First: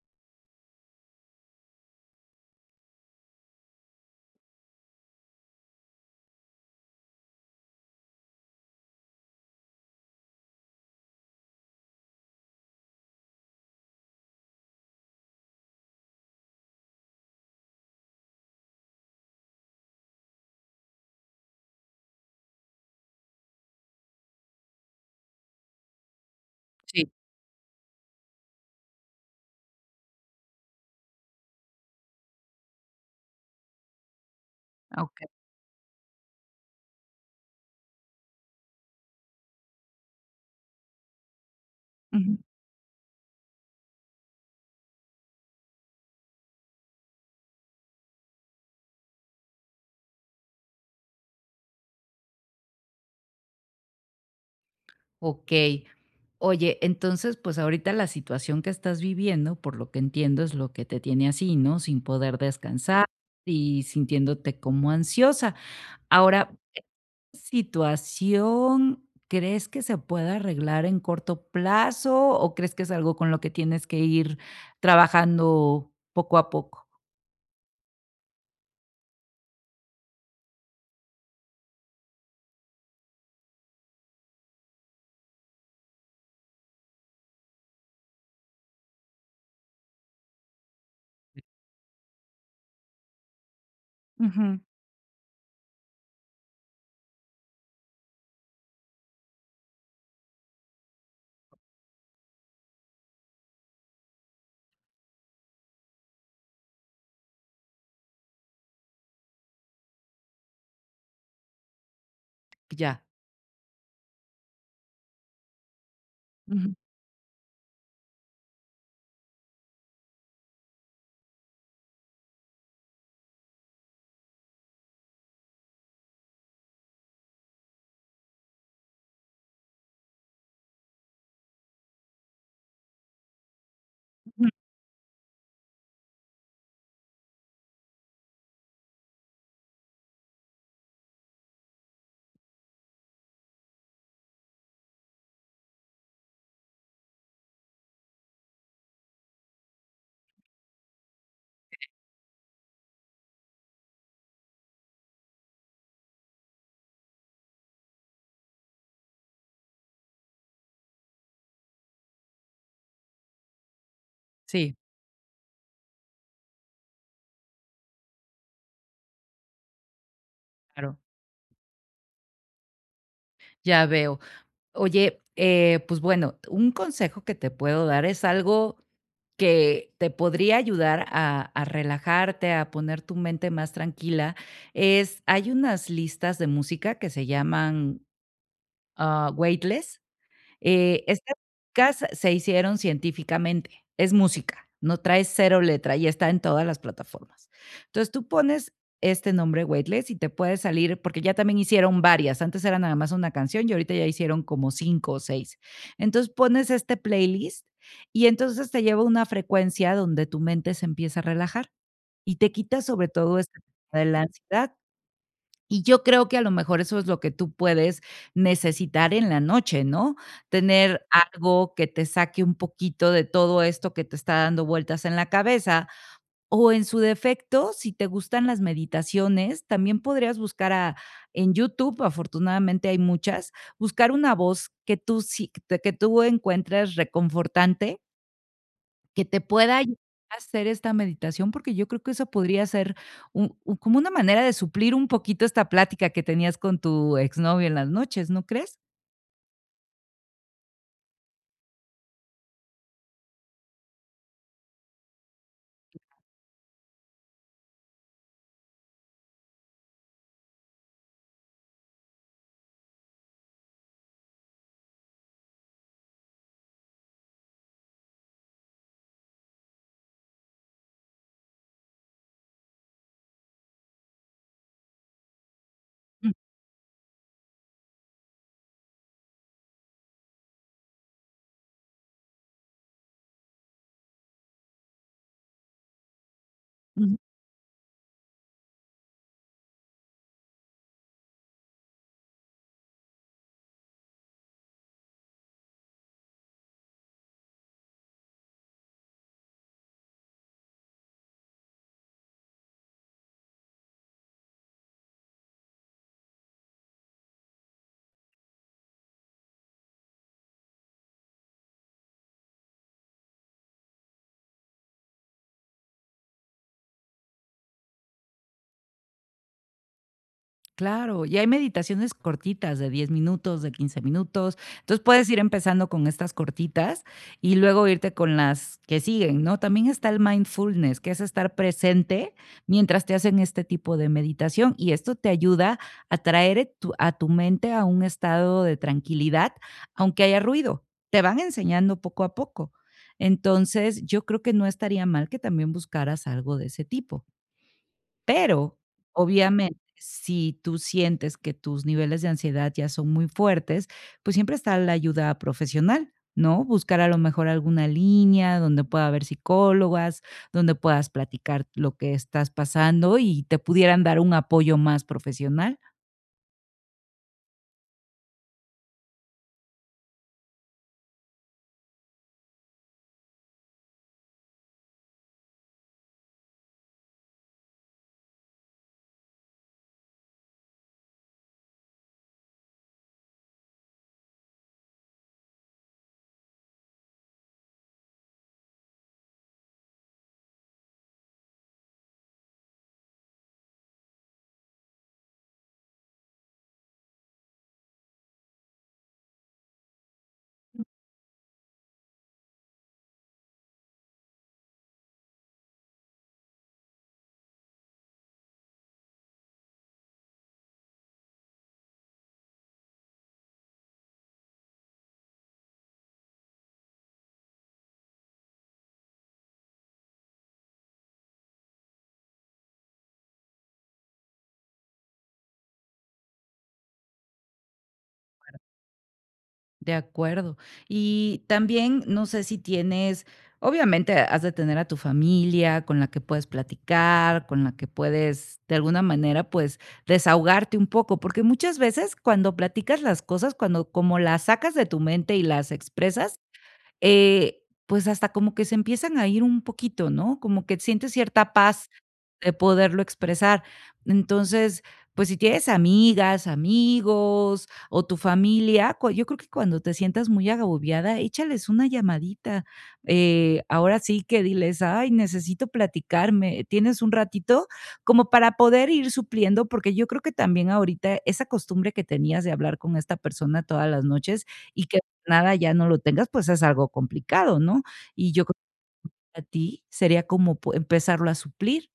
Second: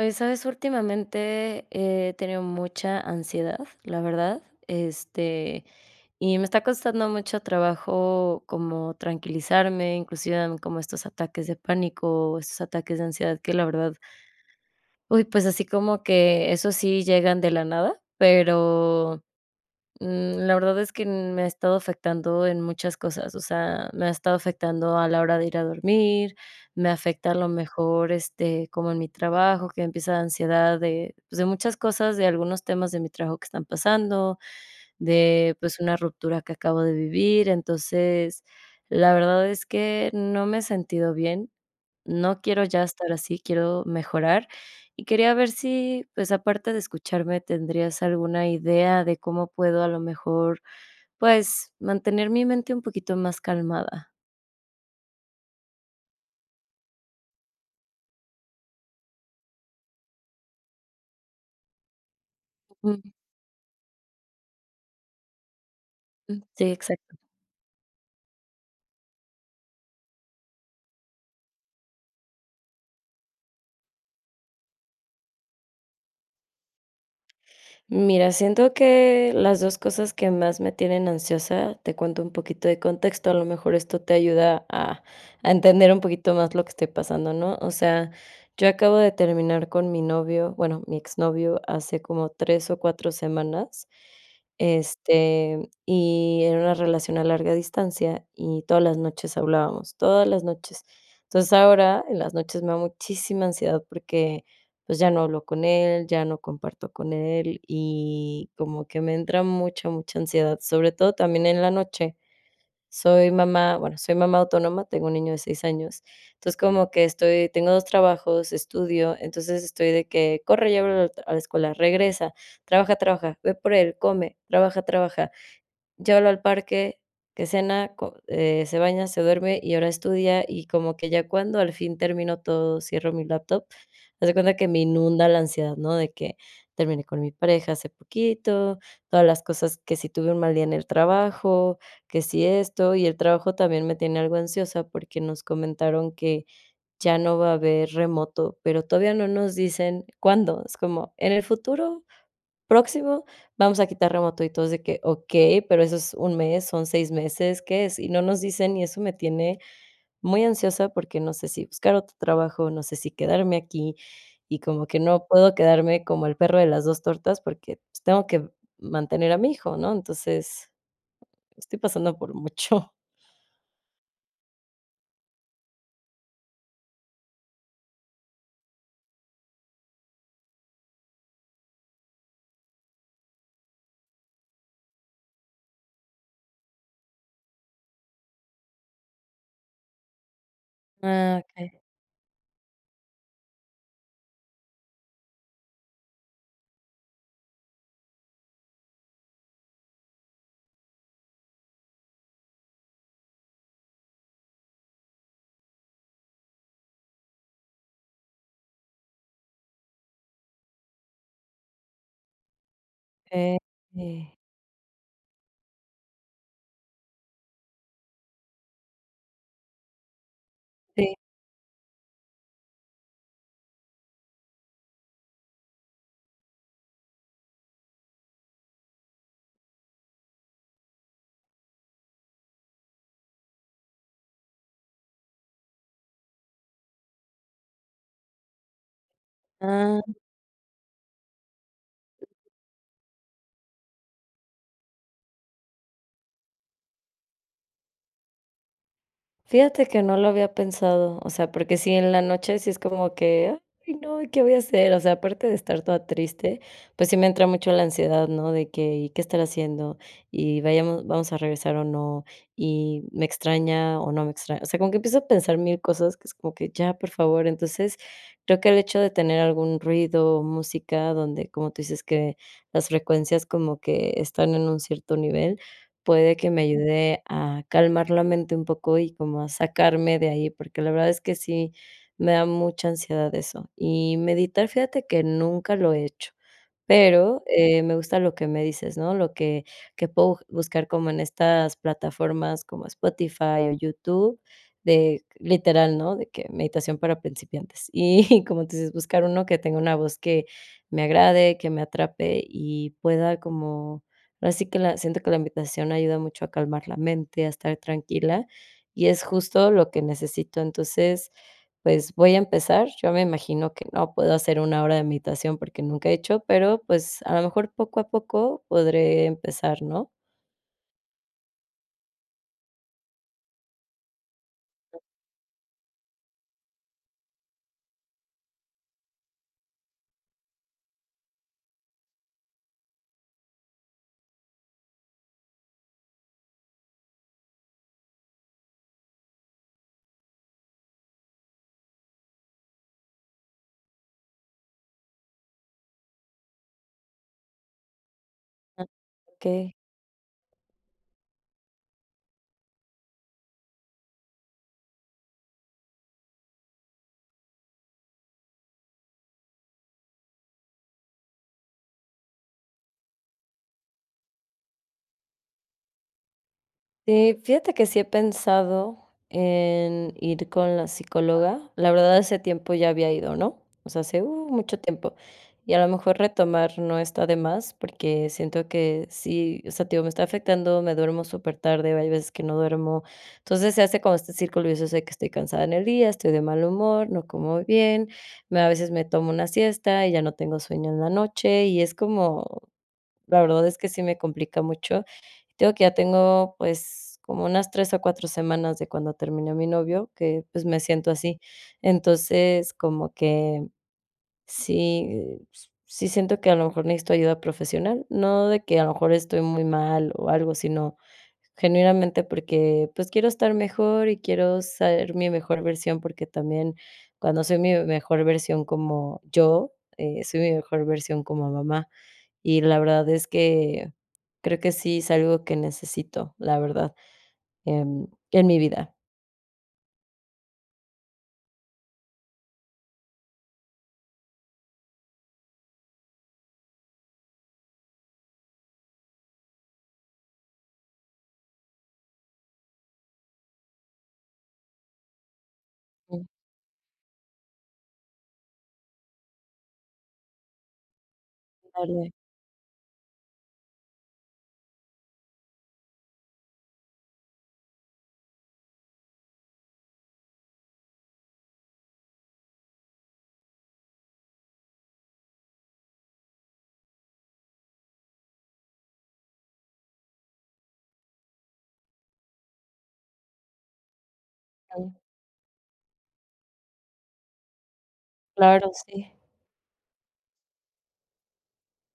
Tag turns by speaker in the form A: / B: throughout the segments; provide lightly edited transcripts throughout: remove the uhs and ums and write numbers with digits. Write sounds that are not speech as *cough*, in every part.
A: Oye, ¿sabes? Últimamente he tenido mucha ansiedad, la verdad, este, y me está costando mucho trabajo como tranquilizarme, inclusive dan como estos ataques de pánico, o estos ataques de ansiedad que la verdad, uy, pues así como que eso sí llegan de la nada, pero mm, la verdad es que me ha estado afectando en muchas cosas, o sea, me ha estado afectando a la hora de ir a dormir, me
B: Sí,
A: afecta a lo mejor, como en mi trabajo, que empieza la ansiedad de, pues, de muchas cosas, de algunos temas de mi trabajo que están pasando,
B: okey.
A: de, pues, una ruptura que acabo de vivir. Entonces, la verdad es que no me he sentido bien.
B: Ujú.
A: No quiero ya estar así, quiero mejorar. Y quería ver si, pues, aparte de escucharme, ¿tendrías alguna idea de cómo puedo a lo mejor, pues, mantener mi mente un poquito más calmada?
B: Okey. Oye, entonces, pues, ahorita la situación que estás viviendo, por lo que entiendo, es lo que te tiene así, ¿no? Sin poder
A: Ujú,
B: descansar y sintiéndote como ansiosa. Ahora,
A: sí, exacto.
B: ¿situación crees que se pueda arreglar en corto plazo o crees que es algo con lo que tienes que ir trabajando poco a poco?
A: Mira, siento que las 2 cosas que más me tienen ansiosa, te cuento un poquito de contexto, a lo mejor esto te ayuda a entender un poquito más lo que estoy pasando, ¿no? O sea, yo acabo de terminar con mi novio, bueno, mi exnovio, hace como 3 o 4 semanas,
B: Ujú.
A: y era una relación a larga distancia y todas las noches hablábamos, todas las noches. Entonces, ahora en las noches me da muchísima ansiedad porque pues ya no hablo con él, ya no comparto con él y como que me entra mucha, mucha ansiedad, sobre todo también en la noche.
B: Ya.
A: Soy mamá, bueno, soy mamá autónoma, tengo un niño de 6 años, entonces
B: Ujú,
A: como que estoy tengo 2 trabajos, estudio, entonces estoy de que corre, llévalo a la escuela, regresa, trabaja, trabaja, ve por él, come, trabaja, trabaja. Llévalo al parque, que cena, co se baña, se duerme y ahora estudia, y como que ya cuando al fin termino todo, cierro mi laptop, haz de
B: ujú.
A: cuenta que me inunda la ansiedad, ¿no? De que terminé con mi pareja hace poquito, todas las cosas que si tuve un mal día en el trabajo, que si esto, y el trabajo también me tiene algo ansiosa porque nos comentaron que ya no va a haber remoto, pero todavía no nos dicen cuándo, es como, ¿en el futuro próximo vamos a quitar remoto, y todos de que: "Okey, pero eso es un mes, son 6 meses, ¿qué es?". Y no nos dicen, y eso me tiene muy ansiosa porque no sé si buscar otro trabajo, no sé si quedarme aquí, y
B: Sí,
A: como que no puedo quedarme como el perro de las 2 tortas porque, pues, tengo que mantener a mi hijo, ¿no? Entonces,
B: claro,
A: estoy pasando por mucho.
B: ya veo. Oye, pues bueno, un consejo que te puedo dar es algo que te podría ayudar a relajarte, a poner tu mente más tranquila, es hay unas listas de música que se llaman Weightless, estas
A: Ah, okey.
B: músicas se hicieron científicamente, es música, no trae cero letra y está en todas las plataformas. Entonces, tú pones este nombre, Weightless, y te puede salir, porque ya también hicieron varias, antes era nada más una canción y ahorita ya hicieron como 5 o 6. Entonces, pones este playlist y entonces te lleva a una frecuencia donde tu mente se empieza a relajar y te quita sobre todo
A: Eh,
B: este tema de la
A: sí.
B: ansiedad. Y yo creo que a lo mejor eso es lo que tú puedes necesitar en la noche, ¿no? Tener
A: Sí.
B: algo que te saque un poquito de todo esto que te está dando vueltas en la cabeza. O en su defecto, si te gustan las meditaciones, también podrías buscar a en YouTube, afortunadamente hay muchas, buscar una voz que tú encuentres reconfortante que te pueda ayudar
A: Ah.
B: a hacer esta meditación, porque yo creo que eso podría ser un como una manera de suplir un poquito esta plática que tenías con tu exnovio en las noches, ¿no crees?
A: Fíjate que no lo había pensado, o sea, porque sí, en la noche sí es como que, ay, no, ¿qué voy a hacer? O sea, aparte de estar toda triste, pues sí me entra mucho la ansiedad, ¿no? De que, ¿y qué estar haciendo? Vamos a regresar o no, y me extraña o no me extraña. O sea, como que empiezo a pensar mil cosas que es como que, ya, por favor. Entonces, creo que el hecho de tener algún ruido, música, donde, como tú dices, que las frecuencias como que están en un cierto nivel puede que me ayude a calmar la mente un poco y como a sacarme de ahí, porque la verdad es que sí me da mucha ansiedad eso. Y meditar, fíjate que nunca lo he hecho, pero, me gusta lo que me dices, ¿no? Lo que puedo buscar como en estas plataformas como Spotify o YouTube, de literal, ¿no? De que meditación para principiantes. Y *laughs* como tú dices, buscar uno que tenga una voz que me agrade, que me atrape y pueda como ahora sí que la siento que la meditación ayuda mucho a calmar la mente, a estar tranquila, y es justo lo que necesito. Entonces, pues, voy a empezar. Yo me imagino que no puedo hacer una hora de meditación porque nunca he hecho, pero, pues, a lo mejor poco a poco podré empezar, ¿no?
B: Claro, y hay meditaciones cortitas de 10 minutos, de 15 minutos. Entonces puedes ir empezando con estas cortitas y luego irte con las que siguen, ¿no? También está el mindfulness, que es estar presente mientras te hacen este tipo de meditación y esto te ayuda a traer a tu mente a un estado de tranquilidad, aunque haya ruido. Te van enseñando poco a poco. Entonces, yo creo que no estaría mal que también buscaras algo de ese tipo. Pero,
A: Ah, okey.
B: obviamente, si tú sientes que tus niveles de ansiedad ya son muy fuertes, pues siempre está la ayuda profesional, ¿no? Buscar a lo mejor alguna línea donde pueda haber psicólogas, donde puedas platicar lo que estás pasando y te pudieran dar un apoyo más profesional.
A: Sí, fíjate que sí he pensado en ir con la psicóloga. La verdad, hace tiempo ya había ido, ¿no? O sea, hace mucho tiempo. Y a lo mejor retomar no está de más, porque siento que sí, o sea, tío, me está afectando, me duermo súper tarde, hay veces que no duermo. Entonces se hace como este círculo, y yo sé que estoy cansada en el día, estoy de mal humor, no como bien, a veces me tomo una siesta y ya no tengo sueño en la noche, y es como, la verdad es que sí me complica mucho te digo que ya tengo, pues, como unas 3 o 4 semanas de cuando terminé mi novio, que, pues, me siento así. Entonces, como que sí, s sí siento que a lo mejor necesito ayuda profesional, no de que a lo mejor estoy muy mal o algo, sino genuinamente porque, pues, quiero estar mejor y quiero ser mi mejor versión, porque también cuando soy mi mejor versión como yo, soy mi mejor versión como mamá. Y la verdad es que creo que sí es algo que necesito, la verdad, en mi vida.
B: De acuerdo. Y también, no sé si tienes, obviamente has de tener a tu familia con la que puedes platicar, con la que puedes de alguna manera, pues, desahogarte un poco, porque muchas veces cuando platicas las cosas, cuando como las sacas de tu mente y las
A: Mm,
B: expresas, eh, pues hasta como que se empiezan a ir un poquito, ¿no? Como que sientes cierta paz
A: darle,
B: de poderlo expresar. Entonces, pues si tienes amigas, amigos o tu familia, yo creo que cuando te sientas muy agobiada, échales una llamadita. Ahora sí que diles, ay, necesito platicarme, tienes un ratito como para poder ir supliendo, porque yo creo que también ahorita esa costumbre que tenías de hablar con esta persona todas las noches y
A: mm,
B: que nada ya no lo tengas, pues es algo complicado, ¿no? Y yo creo
A: claro, sí.
B: que a ti sería como empezarlo a suplir.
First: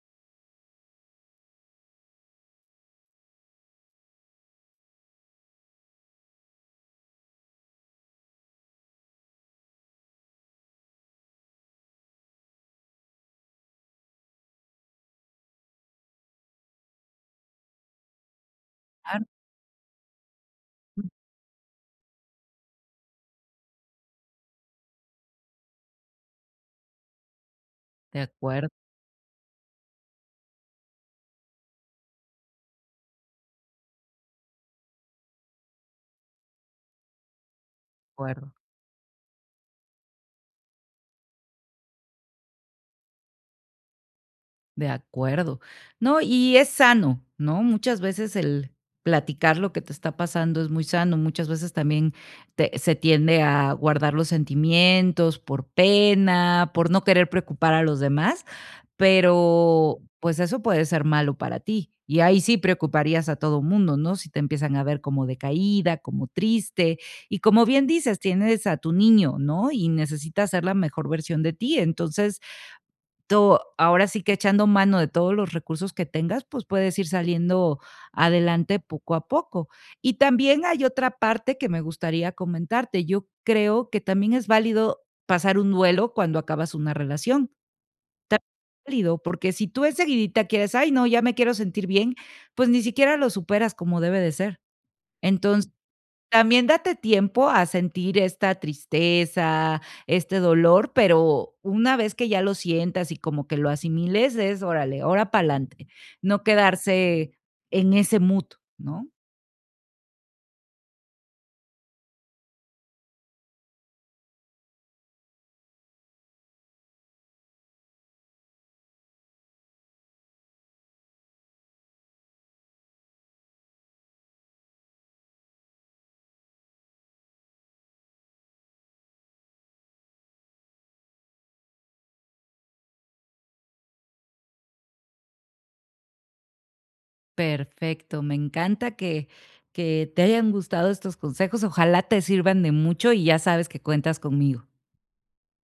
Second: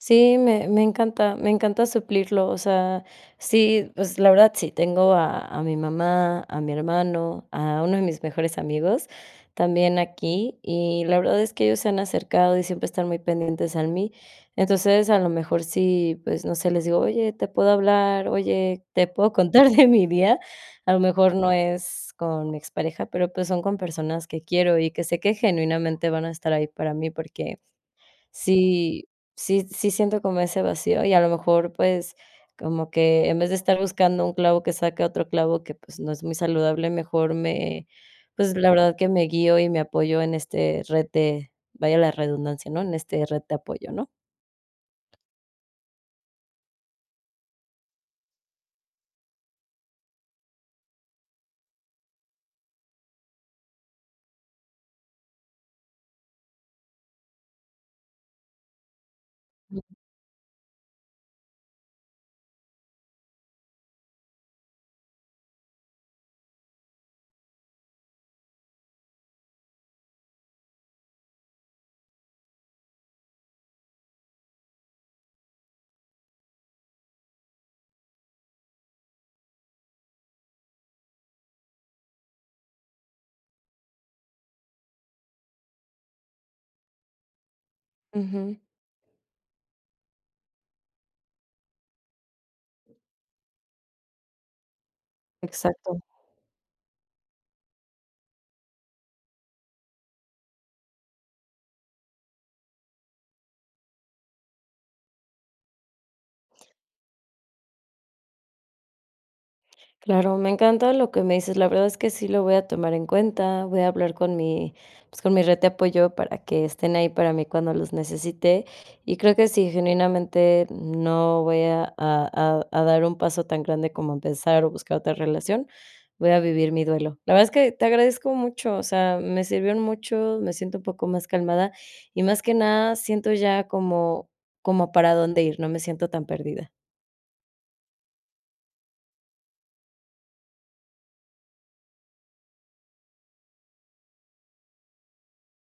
A: Sí, me encanta, me encanta suplirlo, o sea, sí, pues, la verdad sí, tengo a mi mamá, a mi hermano, a uno de mis mejores amigos también aquí, y la verdad es que ellos se han acercado y siempre están muy pendientes a mí. Entonces, a lo mejor sí, pues, no sé, les digo: "Oye, ¿te puedo hablar? Oye, ¿te
B: Claro.
A: puedo *laughs* contar de mi día?". A lo mejor no es con mi expareja, pero, pues, son con personas que quiero y que sé que genuinamente van a estar ahí para mí porque
B: De acuerdo,
A: sí, sí siento como ese vacío y a lo mejor, pues, como que en vez de estar buscando un clavo que saque otro clavo que, pues, no es muy saludable, mejor me
B: de acuerdo,
A: pues, la verdad que me guío y me apoyo en este red de vaya la redundancia, ¿no? En este red de apoyo, ¿no?
B: de acuerdo. No, y es sano, ¿no? Muchas veces el platicar lo que te está pasando es muy sano. Muchas veces también se tiende a guardar los sentimientos por pena, por no querer preocupar a los demás, pero pues eso puede ser malo para ti. Y ahí sí preocuparías a todo mundo, ¿no? Si te empiezan a ver como decaída, como triste. Y como bien dices, tienes a tu niño, ¿no? Y necesitas ser la mejor versión de ti. Entonces, to ahora sí que echando mano de todos los recursos que tengas, pues puedes ir saliendo adelante poco a poco. Y también hay otra parte que me gustaría comentarte. Yo creo que también es válido pasar un duelo cuando acabas una relación. También
A: Ujú,
B: es válido, porque si tú enseguidita quieres, ay, no, ya me quiero sentir bien, pues ni siquiera lo superas como debe de ser. Entonces
A: exacto.
B: también date tiempo a sentir esta tristeza, este dolor, pero una vez que ya lo sientas y como que lo asimiles, es órale, ahora para adelante, no quedarse en ese mood, ¿no?
A: Claro, me encanta lo que me dices. La verdad es que sí lo voy a tomar en cuenta. Voy a hablar con mi, pues con mi red de apoyo para que estén ahí para mí cuando los necesite. Y creo que sí, genuinamente no voy a dar un paso tan grande como empezar o buscar otra relación. Voy a vivir mi duelo. La verdad es que te agradezco mucho. O sea, me sirvieron mucho. Me siento un poco más calmada y más que nada siento ya como, como para dónde ir. No me siento tan perdida.
B: Perfecto, me encanta que te hayan gustado estos consejos, ojalá te sirvan de mucho y ya sabes que cuentas conmigo.